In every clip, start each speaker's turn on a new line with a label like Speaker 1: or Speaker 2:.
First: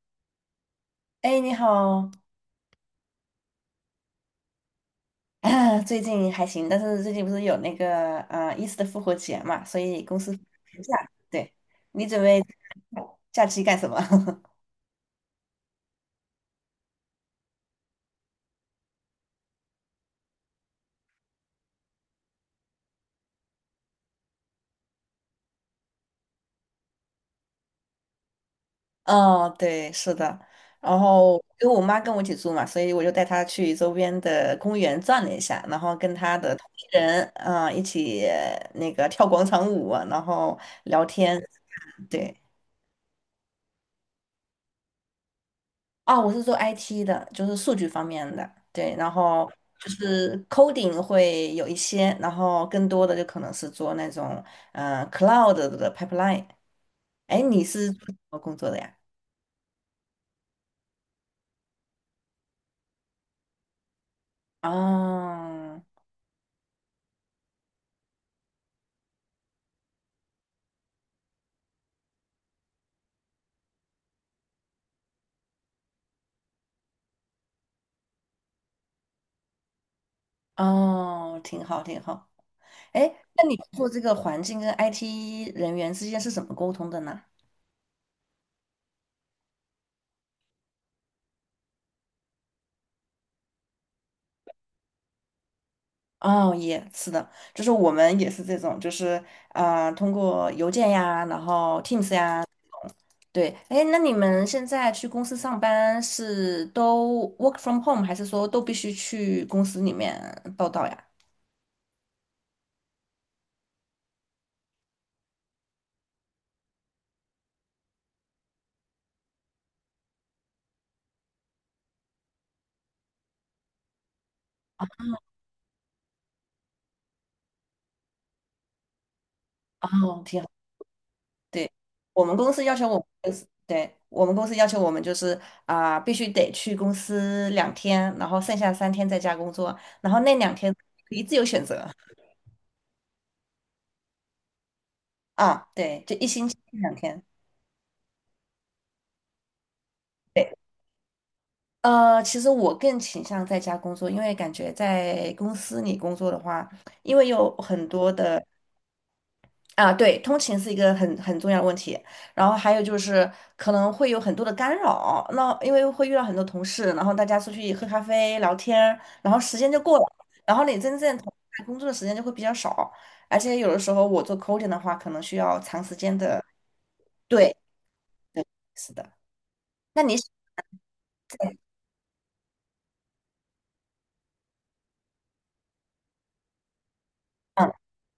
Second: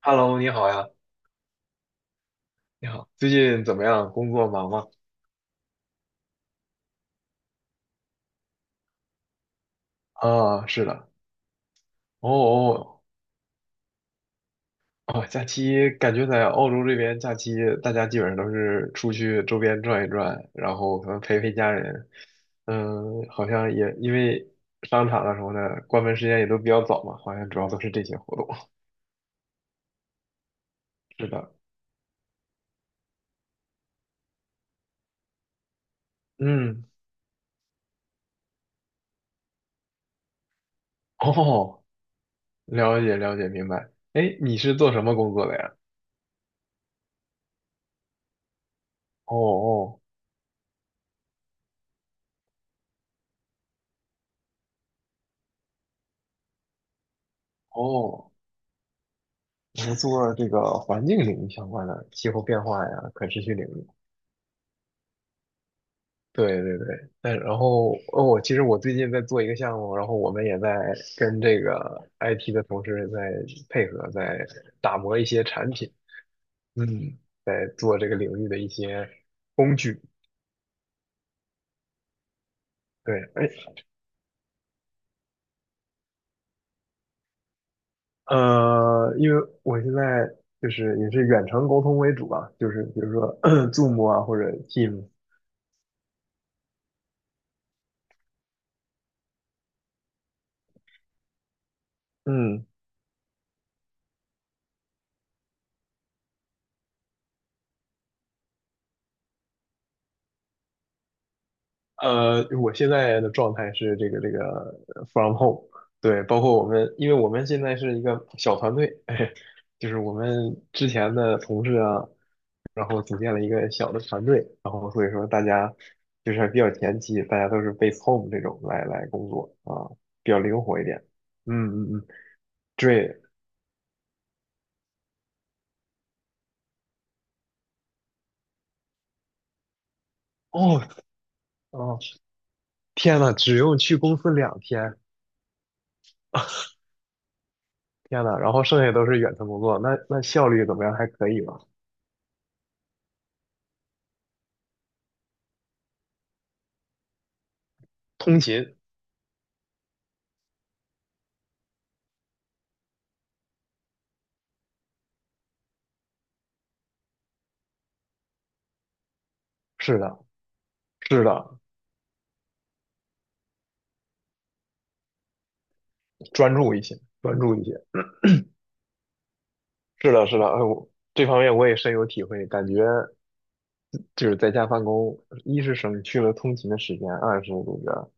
Speaker 1: Hello，你好呀，
Speaker 2: 哎，你好
Speaker 1: 你好，最近怎么样？工作忙吗？
Speaker 2: 啊 最近还行，但是最近不是有那个伊斯的复活节嘛，所以公司
Speaker 1: 啊，
Speaker 2: 放
Speaker 1: 是的，
Speaker 2: 假。对，你准
Speaker 1: 哦
Speaker 2: 备
Speaker 1: 哦
Speaker 2: 假期干什么？
Speaker 1: 哦，假期感觉在澳洲这边假期，大家基本上都是出去周边转一转，然后可能陪陪家人。嗯，好像也因为商场啊什么的关门时间也都比较早嘛，好像主要都是这些活动。
Speaker 2: 哦，对，是的。然
Speaker 1: 是
Speaker 2: 后
Speaker 1: 的，
Speaker 2: 因为我妈跟我一起住嘛，所以我就带她去周边的公园转了一下，然后跟她的同
Speaker 1: 嗯，
Speaker 2: 龄人一起那个跳广场舞啊然后聊天。
Speaker 1: 哦，
Speaker 2: 对，
Speaker 1: 了解了解，明白。哎，你是做什么工作的呀？
Speaker 2: 哦，我是做 IT 的，就是数据方面的，对，然
Speaker 1: 哦
Speaker 2: 后就
Speaker 1: 哦
Speaker 2: 是 coding 会有一些，然后更多的就可能是做那种cloud 的 pipeline。哎，你是做什
Speaker 1: 哦，
Speaker 2: 么工作的呀？
Speaker 1: 我们做这个环境领域相关的气候变化呀、可持续领域。
Speaker 2: 哦
Speaker 1: 对对对，但然后哦，我其实我最近在做一个项目，然后我们也在跟这个 IT 的同事在配合，在打磨一些产品，嗯，做这个领域的一些工具。
Speaker 2: 哦，挺好挺好。哎，
Speaker 1: 对，
Speaker 2: 那
Speaker 1: 哎，
Speaker 2: 你做这个环境跟 IT 人员之间是怎么沟通的呢？
Speaker 1: 因为我现在就是也是远程沟通为主吧，就是比如说 Zoom 啊或者 Teams，
Speaker 2: 哦，也是的，就是我们也是这种，就是通过邮件呀，然后 Teams 呀。
Speaker 1: 嗯。
Speaker 2: 对，哎，那你们现在去公司上班是都 work from home，还是说都必须去公司里面报道呀？
Speaker 1: 我现在的状态是这个from home，对，包括我们，因为我们现在是一个小团队，哎，就是我们之前的同事啊，然后组建了一个小的团队，然后所以说大家就是还比较前期，大家都是 base home 这种来工作啊，
Speaker 2: 哦，
Speaker 1: 比较
Speaker 2: 挺好。
Speaker 1: 灵活一点。嗯
Speaker 2: 对，
Speaker 1: 嗯嗯，
Speaker 2: 我们公司要求我们
Speaker 1: 对，
Speaker 2: 就是，对，我们公司要求我们就是必须得去公司两天，然后剩下3天在家工作，然后那两天
Speaker 1: 哦
Speaker 2: 可以自由选择
Speaker 1: 哦，天呐，只用去公司两天，
Speaker 2: 啊，对，就一星期两天。
Speaker 1: 天呐，然后剩下都是远程工作，那效
Speaker 2: 对，
Speaker 1: 率怎么样？还可以吧？
Speaker 2: 其实我更倾向在家工作，因为感觉在公司里工作的话，因为有很多
Speaker 1: 通
Speaker 2: 的。
Speaker 1: 勤，
Speaker 2: 啊，对，通勤是一个很重要的问题，然后还有就是可能会有很多的干扰，那因为会遇到很多同事，然后大家出去喝咖啡聊天，然后时间就过
Speaker 1: 是
Speaker 2: 了，
Speaker 1: 的。
Speaker 2: 然后你真正
Speaker 1: 是
Speaker 2: 投入
Speaker 1: 的，
Speaker 2: 在工作的时间就会比较少，而且有的时候我做 coding 的话，可能需要长时间的，
Speaker 1: 专注一些，专
Speaker 2: 对，
Speaker 1: 注一些。
Speaker 2: 对，是的。那
Speaker 1: 是
Speaker 2: 你，
Speaker 1: 的，是的，哎，这方面我也深有体会，感觉就是在家办公，一是省去了通勤的时间，二是
Speaker 2: 嗯，
Speaker 1: 这个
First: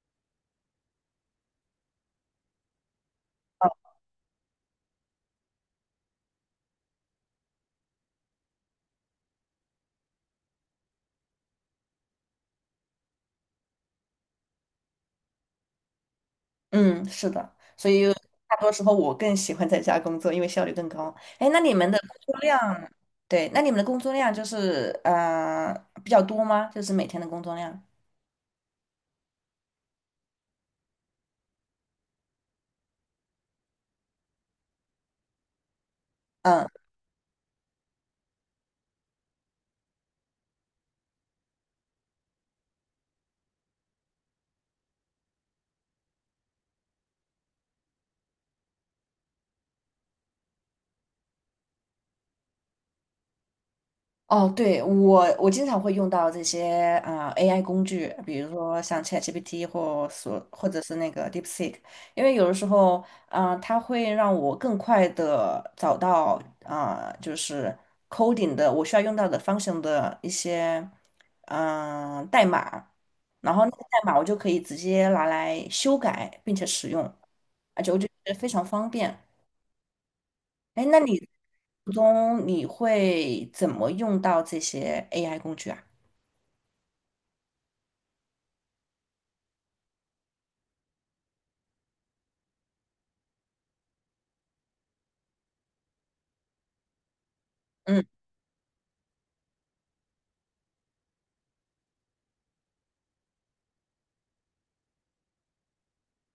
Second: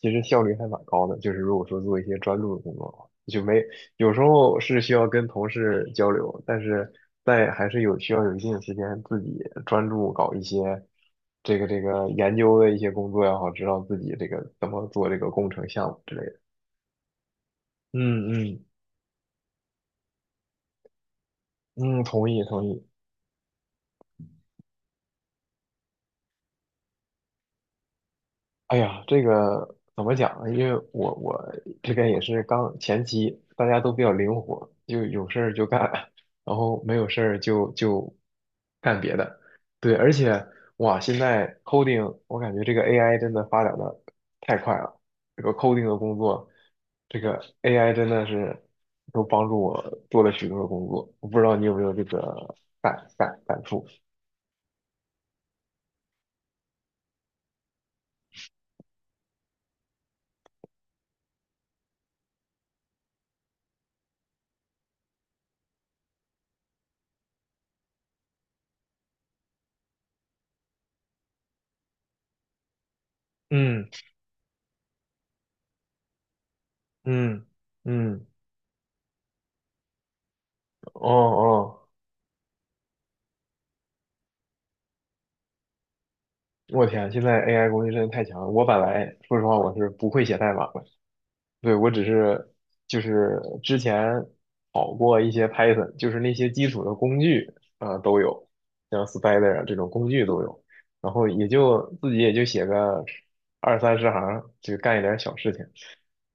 Speaker 1: 其实效率还蛮高的。就是如果说做一些专注的工作的话，就没有时候是需要跟同事交流，但是在还是有需要有一定的时间自己专注搞一些这个研究的一些工作也好，知道自己这个怎么做这个工程项目之类的。
Speaker 2: 嗯，是的，所以
Speaker 1: 嗯
Speaker 2: 大
Speaker 1: 嗯
Speaker 2: 多时候我更喜欢在家工作，因为效率更高。哎，那你们的
Speaker 1: 嗯，
Speaker 2: 工
Speaker 1: 同
Speaker 2: 作
Speaker 1: 意同意。
Speaker 2: 量，对，那你们的工作量就是比较多吗？就是每天的工作量？
Speaker 1: 哎呀，这个怎么讲呢？因为我这边也是刚前期，大家都比较灵活，就有事儿就干，然
Speaker 2: 嗯。
Speaker 1: 后没有事儿就干别的。对，而且哇，现在 coding，我感觉这个 AI 真的发展的太快了。这个 coding 的工作，这个 AI 真的是都帮助我做了许多的工作。我不知道你有没有这个感触？
Speaker 2: 哦，对，我经常会用到这些AI 工具，比如说像 ChatGPT 或者是那个 DeepSeek，因为有的时候，啊，它会让我更快的找到啊，就是 coding 的我需要用到的 function 的一些代码，然后那个
Speaker 1: 嗯
Speaker 2: 代码我就可以直接拿来修改并且使用，
Speaker 1: 嗯
Speaker 2: 而且我就觉
Speaker 1: 嗯，
Speaker 2: 得非常方便。哎，那
Speaker 1: 哦
Speaker 2: 你
Speaker 1: 哦。
Speaker 2: 途中你会怎么用到这些 AI 工具啊？
Speaker 1: 我天，现在 AI 工具真的太强了。我本来说实话，我是不会写代码的，对，我只是就是之前好过一些 Python，就是那些基础的工具啊、
Speaker 2: 嗯
Speaker 1: 都有，像 Spider 啊这种工具都有，然后也就自己也就写个二三十行，就干一点小事情，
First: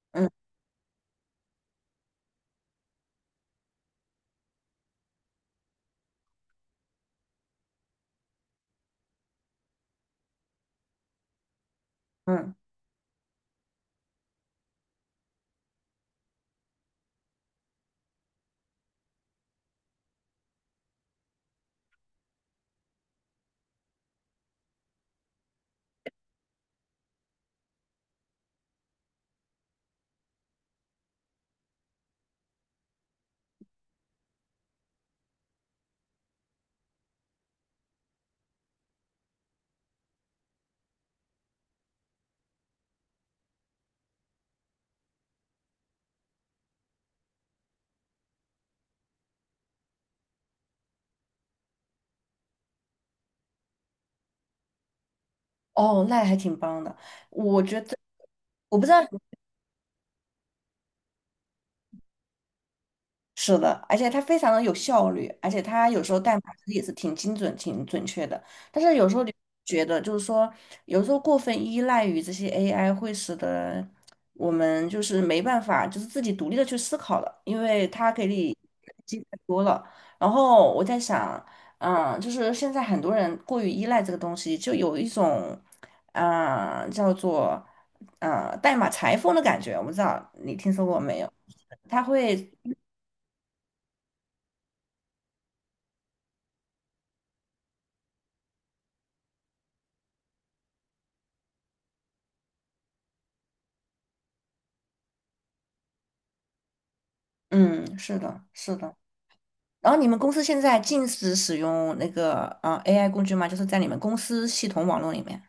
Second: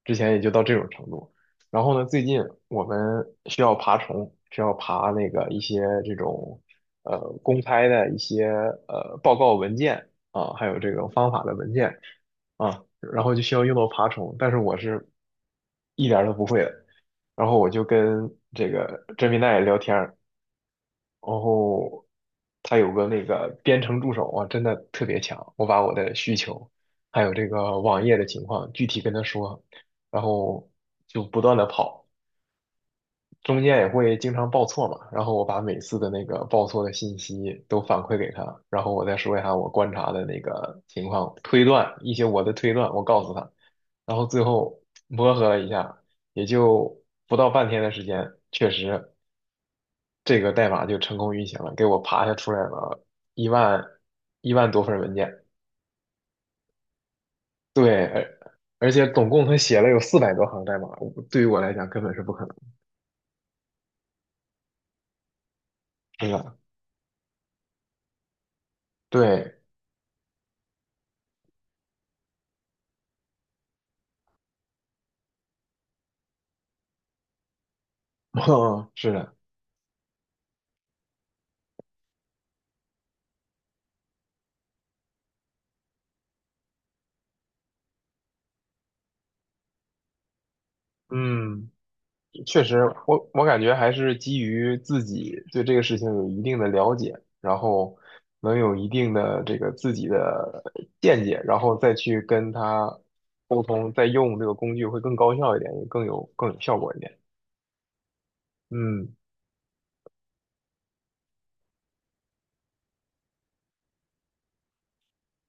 Speaker 1: 之
Speaker 2: 嗯
Speaker 1: 前也就到这种程度。然后呢，最近我们需要爬虫，需要爬那个一些这种呃公开的一些报告文件啊，还有这种方法的文件
Speaker 2: 嗯，
Speaker 1: 啊，然后就需要用到爬虫，但是我是一点儿都不会的。然后我就跟这个甄皮奈聊天儿，然后他有个那个编程助手啊，真的特别强。我把我的需求，还有这个网页的情况具体跟他说，然后就不断的跑，中间也会经常报错嘛。然后我把每次的那个报错的信息都反馈给他，然后我再说一下我观察的那个情况，推断一些我的推断，我告诉他，然后最后磨合了一下，也就不到半天的时间，确实。这个代码就成功运行了，给我爬下出来了一万一万多份文件。
Speaker 2: 哦，那还挺棒的。我觉得
Speaker 1: 对，而
Speaker 2: 我不知
Speaker 1: 而
Speaker 2: 道，
Speaker 1: 且总共他写了有400多行代码，我对于我来讲根本是不可能，
Speaker 2: 是的，而且它非常的有效率，而且它有时候
Speaker 1: 真
Speaker 2: 代码
Speaker 1: 的。
Speaker 2: 其实也是挺精准、挺准确的。但是有时候你
Speaker 1: 对，
Speaker 2: 觉得，就是说，有时候过分依赖于这些 AI，会使得我们就是没办法，就是自己独立的去思考了，因为它给 你
Speaker 1: 嗯是
Speaker 2: 机
Speaker 1: 的，
Speaker 2: 太多了。然后我在想，嗯，就是现在很多人过于依赖这个东西，就有一种，叫做，代码裁缝的感觉。我不知道你听说过没有？
Speaker 1: 嗯，
Speaker 2: 他会。
Speaker 1: 确实，我感觉还是基于自己对这个事情有一定的了解，然后能有一定的这个自己的见解，然后再去跟他沟通，再用这个工具会更高效一点，也更有效果一点。
Speaker 2: 嗯，是的，是的。
Speaker 1: 嗯。
Speaker 2: 然后你们公司现在禁止使用那个AI 工具吗？就是在你们公司系统网络里面。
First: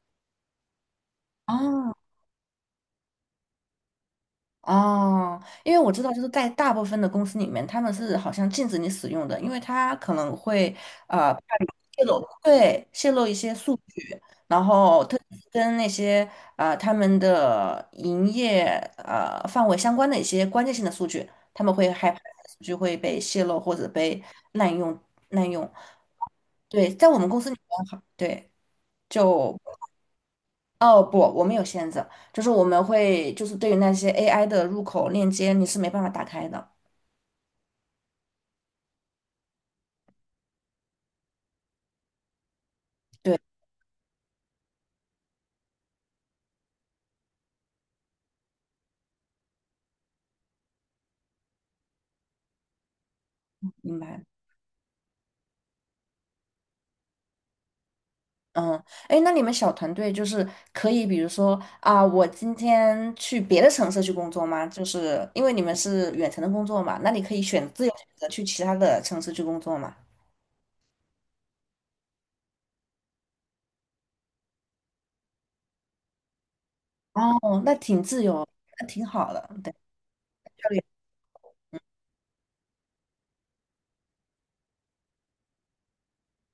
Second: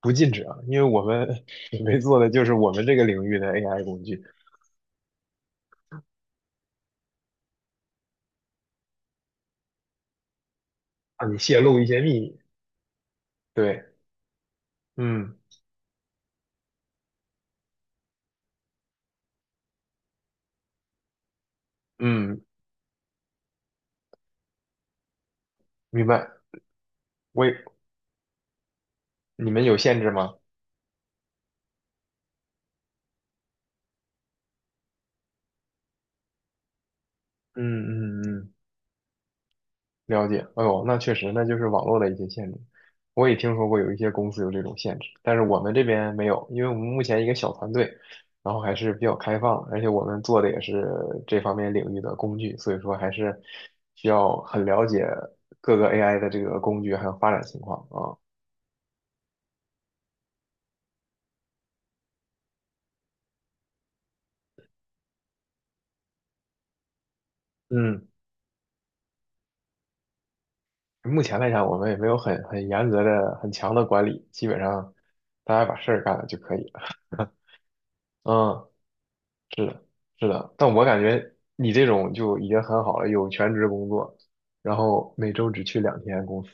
Speaker 1: 不禁止啊，因为我们准
Speaker 2: 哦，
Speaker 1: 备做的就是我们这个领域的 AI 工具，
Speaker 2: 哦，因为我知道，就是在大部分的公司里面，他们是好像禁止你使用的，因为他可能会
Speaker 1: 让
Speaker 2: 呃
Speaker 1: 你泄露一些
Speaker 2: 泄
Speaker 1: 秘
Speaker 2: 露，
Speaker 1: 密。
Speaker 2: 对，泄露一些数
Speaker 1: 对，
Speaker 2: 据，然后特
Speaker 1: 嗯
Speaker 2: 别是跟那些他们的营业范围相关的一些关键性的数据，他们会害怕
Speaker 1: 嗯，
Speaker 2: 数据会被泄露或者被滥用滥用
Speaker 1: 明白。
Speaker 2: 对，在我们公
Speaker 1: 我
Speaker 2: 司
Speaker 1: 也，
Speaker 2: 里面好，对，
Speaker 1: 你
Speaker 2: 就
Speaker 1: 们有限制吗？
Speaker 2: 哦不，我们有限制，就是我们会就是对于那些 AI 的入口链接，你是没办法打开的。
Speaker 1: 嗯嗯嗯，了解。哎呦，那确实，那就是网络的一些限制。我也
Speaker 2: 对，
Speaker 1: 听说过有一些公司有这种限制，但是我们这边没有，因为我们目前一个小团队，然后还是比较开放，而且我们做的也是这方面领域的工具，所以说还是
Speaker 2: 明
Speaker 1: 需
Speaker 2: 白。
Speaker 1: 要很了解各个 AI 的这个工具还有发展情况啊。
Speaker 2: 嗯，哎，那你们小团队就是可以，比如说我今天去别的城市去工作吗？就是因为你们是远程的工作嘛，那你可以自由选
Speaker 1: 嗯，
Speaker 2: 择去其他的城市去工作嘛？
Speaker 1: 目前来讲，我们也没有很严格的、很强的管理，基本上大家把事儿干了就可以了。
Speaker 2: 哦，那挺自由，
Speaker 1: 嗯，
Speaker 2: 那挺好的。
Speaker 1: 是的，是的。但
Speaker 2: 对，
Speaker 1: 我感觉你这种就已经很好了，有全职工作，然后每周只去两天公司。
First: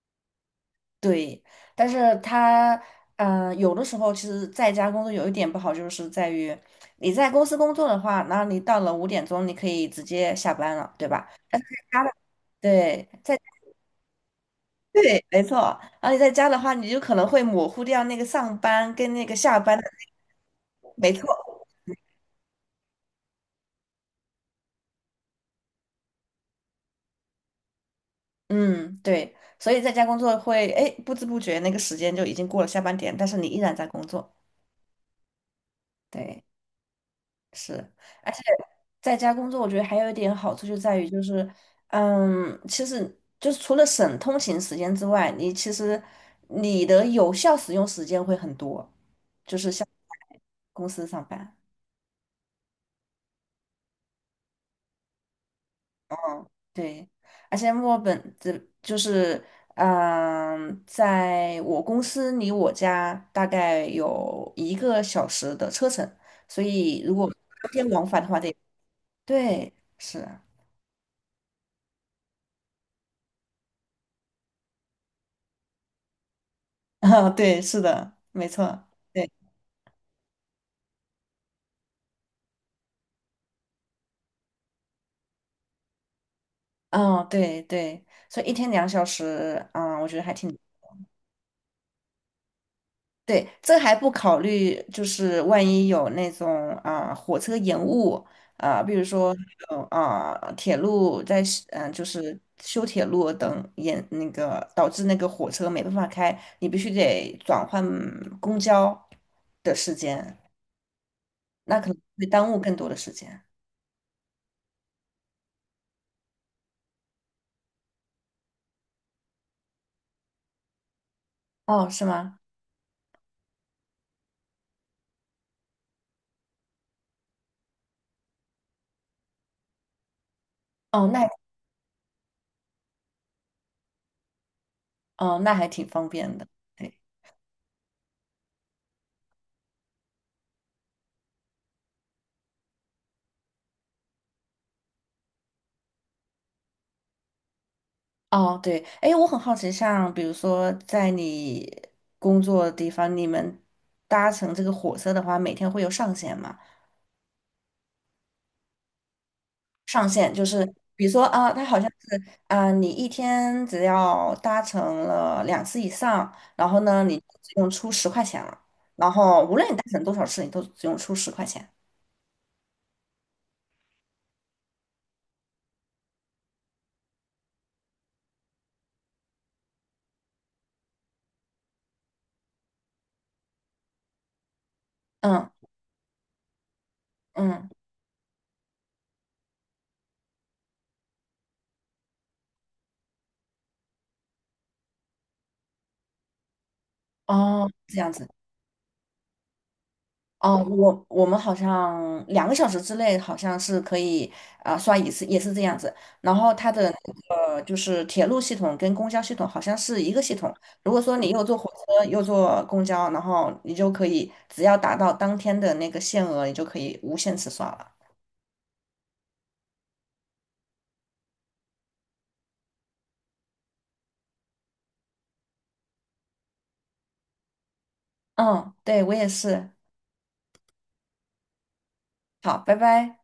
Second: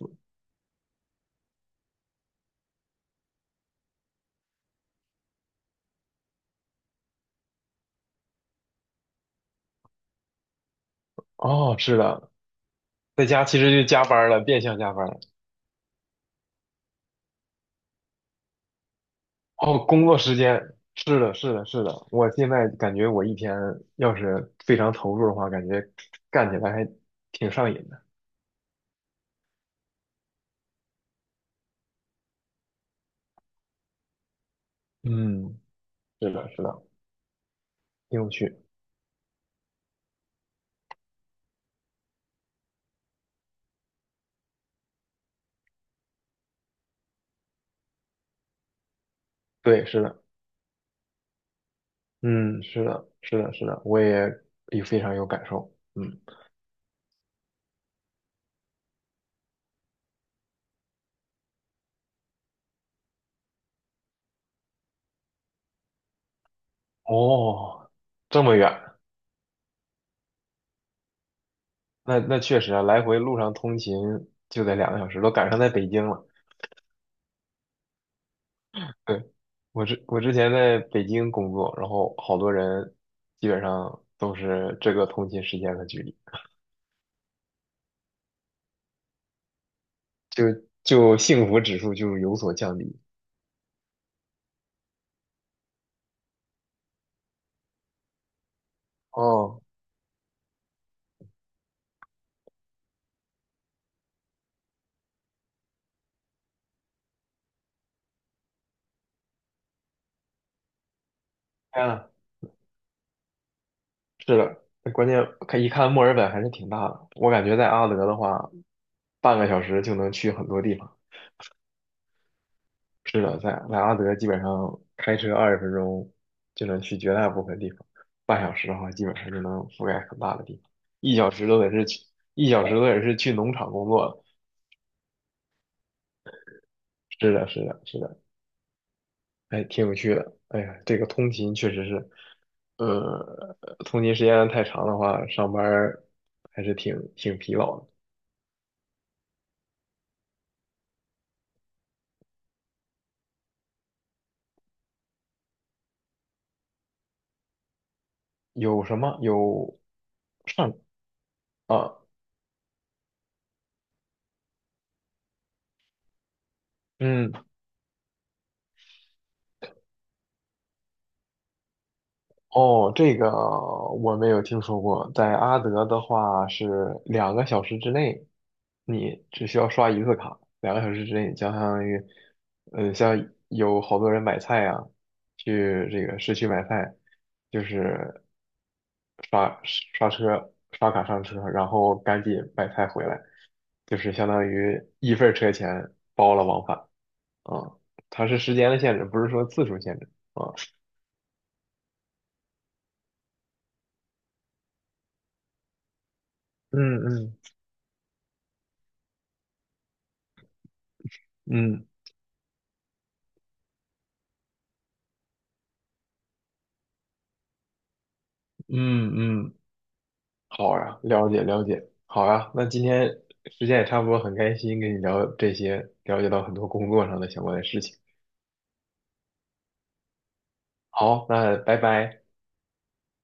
Speaker 2: 对，但是他嗯，有的时候其实在家工作有一点不好，就是在于你在公司工作的话，然后你到了5点钟，你可以直接下班了，对吧？
Speaker 1: 哦，是
Speaker 2: 他的
Speaker 1: 的，
Speaker 2: 对，
Speaker 1: 在家其实就加班了，变相加班了。
Speaker 2: 对，没错。而且在家的话，你就可能会模糊掉那个上班跟那个下班
Speaker 1: 哦，
Speaker 2: 的，
Speaker 1: 工作时间，
Speaker 2: 没
Speaker 1: 是
Speaker 2: 错。
Speaker 1: 的，是的，是的。我现在感觉我一天要是非常投入的话，感觉干起来还挺上瘾的。
Speaker 2: 嗯，对。所以在家工作会，哎，不知不觉那个时间就已经过了下班点，但是你依然在工作。
Speaker 1: 嗯，是
Speaker 2: 对，
Speaker 1: 的，是的，
Speaker 2: 是。
Speaker 1: 挺有
Speaker 2: 而且
Speaker 1: 趣。
Speaker 2: 在家工作，我觉得还有一点好处就在于，就是，嗯，其实就是除了省通勤时间之外，你其实你的有效使用时间会很多，就是
Speaker 1: 对，
Speaker 2: 像
Speaker 1: 是的。
Speaker 2: 公司上班。
Speaker 1: 嗯，是的，是的，是的，我也非常有感受。嗯，
Speaker 2: 对，而且墨尔本这就是，在我公司离我家大概有1个小时的车程，所以如果当天
Speaker 1: 哦，
Speaker 2: 往返的话
Speaker 1: 这
Speaker 2: 得，
Speaker 1: 么远，
Speaker 2: 对，是啊，
Speaker 1: 那确实啊，来回路上通勤就得两个小时，都赶上在北京了。
Speaker 2: 啊，对，是的，没错，对，
Speaker 1: 对，我之前在北京工作，然后好多人基本上都是这个通勤时间和距离，
Speaker 2: 嗯，对对，所以一天2小时，嗯，我觉得还
Speaker 1: 就
Speaker 2: 挺。
Speaker 1: 就幸福指数就有所降低。
Speaker 2: 对，这还不考虑，就是万一有那种火车延误比如说
Speaker 1: 哦，
Speaker 2: 有铁路在就是修铁路等延那个导致那个火车没办法开，你必须得转换公交的时间，那
Speaker 1: 天
Speaker 2: 可能
Speaker 1: 啊，
Speaker 2: 会耽误更多的时间。
Speaker 1: 是的，关键看一看墨尔本还是挺大的，我感觉在阿德的话，半个小时就能去很多地方。
Speaker 2: 哦，是吗？
Speaker 1: 是的，在阿德基本上开车20分钟就能去绝大部分地方，半小时的话基本上就能覆盖很大的地方，
Speaker 2: 哦，
Speaker 1: 一
Speaker 2: 那
Speaker 1: 小时都得是去，一小时都得是去农场工作了。
Speaker 2: 哦那还挺方便的。对
Speaker 1: 是的，是的，是的，哎，挺有趣的。哎呀，这个通勤确实是，呃，通勤时间太长的话，上班儿还是挺疲劳的。
Speaker 2: 哦，对，哎，我很好奇，像比如说在你工作的地方，你们搭乘这个火车的话，每天会有上限吗？
Speaker 1: 有什么？有
Speaker 2: 上限就是
Speaker 1: 上
Speaker 2: 比如说，它好像
Speaker 1: 啊，
Speaker 2: 是，你一天只要搭乘了2次以上，然后呢，你
Speaker 1: 嗯。
Speaker 2: 只用出十块钱了，然后无论你搭乘多少次，你都只用出十块钱。
Speaker 1: 哦，这个我没有听说过。在阿德的话是两个小时之内，你只需要刷一次卡，两个小时之内，相当于，像有好多人买菜啊，
Speaker 2: 嗯
Speaker 1: 去这个市区买菜，就
Speaker 2: 嗯，
Speaker 1: 是刷卡上车，然后赶紧买菜回来，就是相当于一份儿车钱包了往返
Speaker 2: 哦，
Speaker 1: 啊。
Speaker 2: 这样
Speaker 1: 它
Speaker 2: 子。
Speaker 1: 是时间的限制，不是说次数限制啊。
Speaker 2: 哦，我们好像2个小时之内好像是可以刷一次，也是这样子。然后它
Speaker 1: 嗯
Speaker 2: 的
Speaker 1: 嗯
Speaker 2: 那个就是铁路系统跟公交系统好像是一个系统。如果说你又坐火
Speaker 1: 嗯。
Speaker 2: 车又坐公交，然后你就可以只要达到当天的那个限额，你就可以无限次刷了。
Speaker 1: 嗯嗯，好呀，了解了解，好呀，那今天时间也差不多，很开心跟你聊这些，了解到很多工作上的相关的事情。
Speaker 2: 嗯，对，我也是。
Speaker 1: 好，那拜拜。
Speaker 2: 好，拜拜。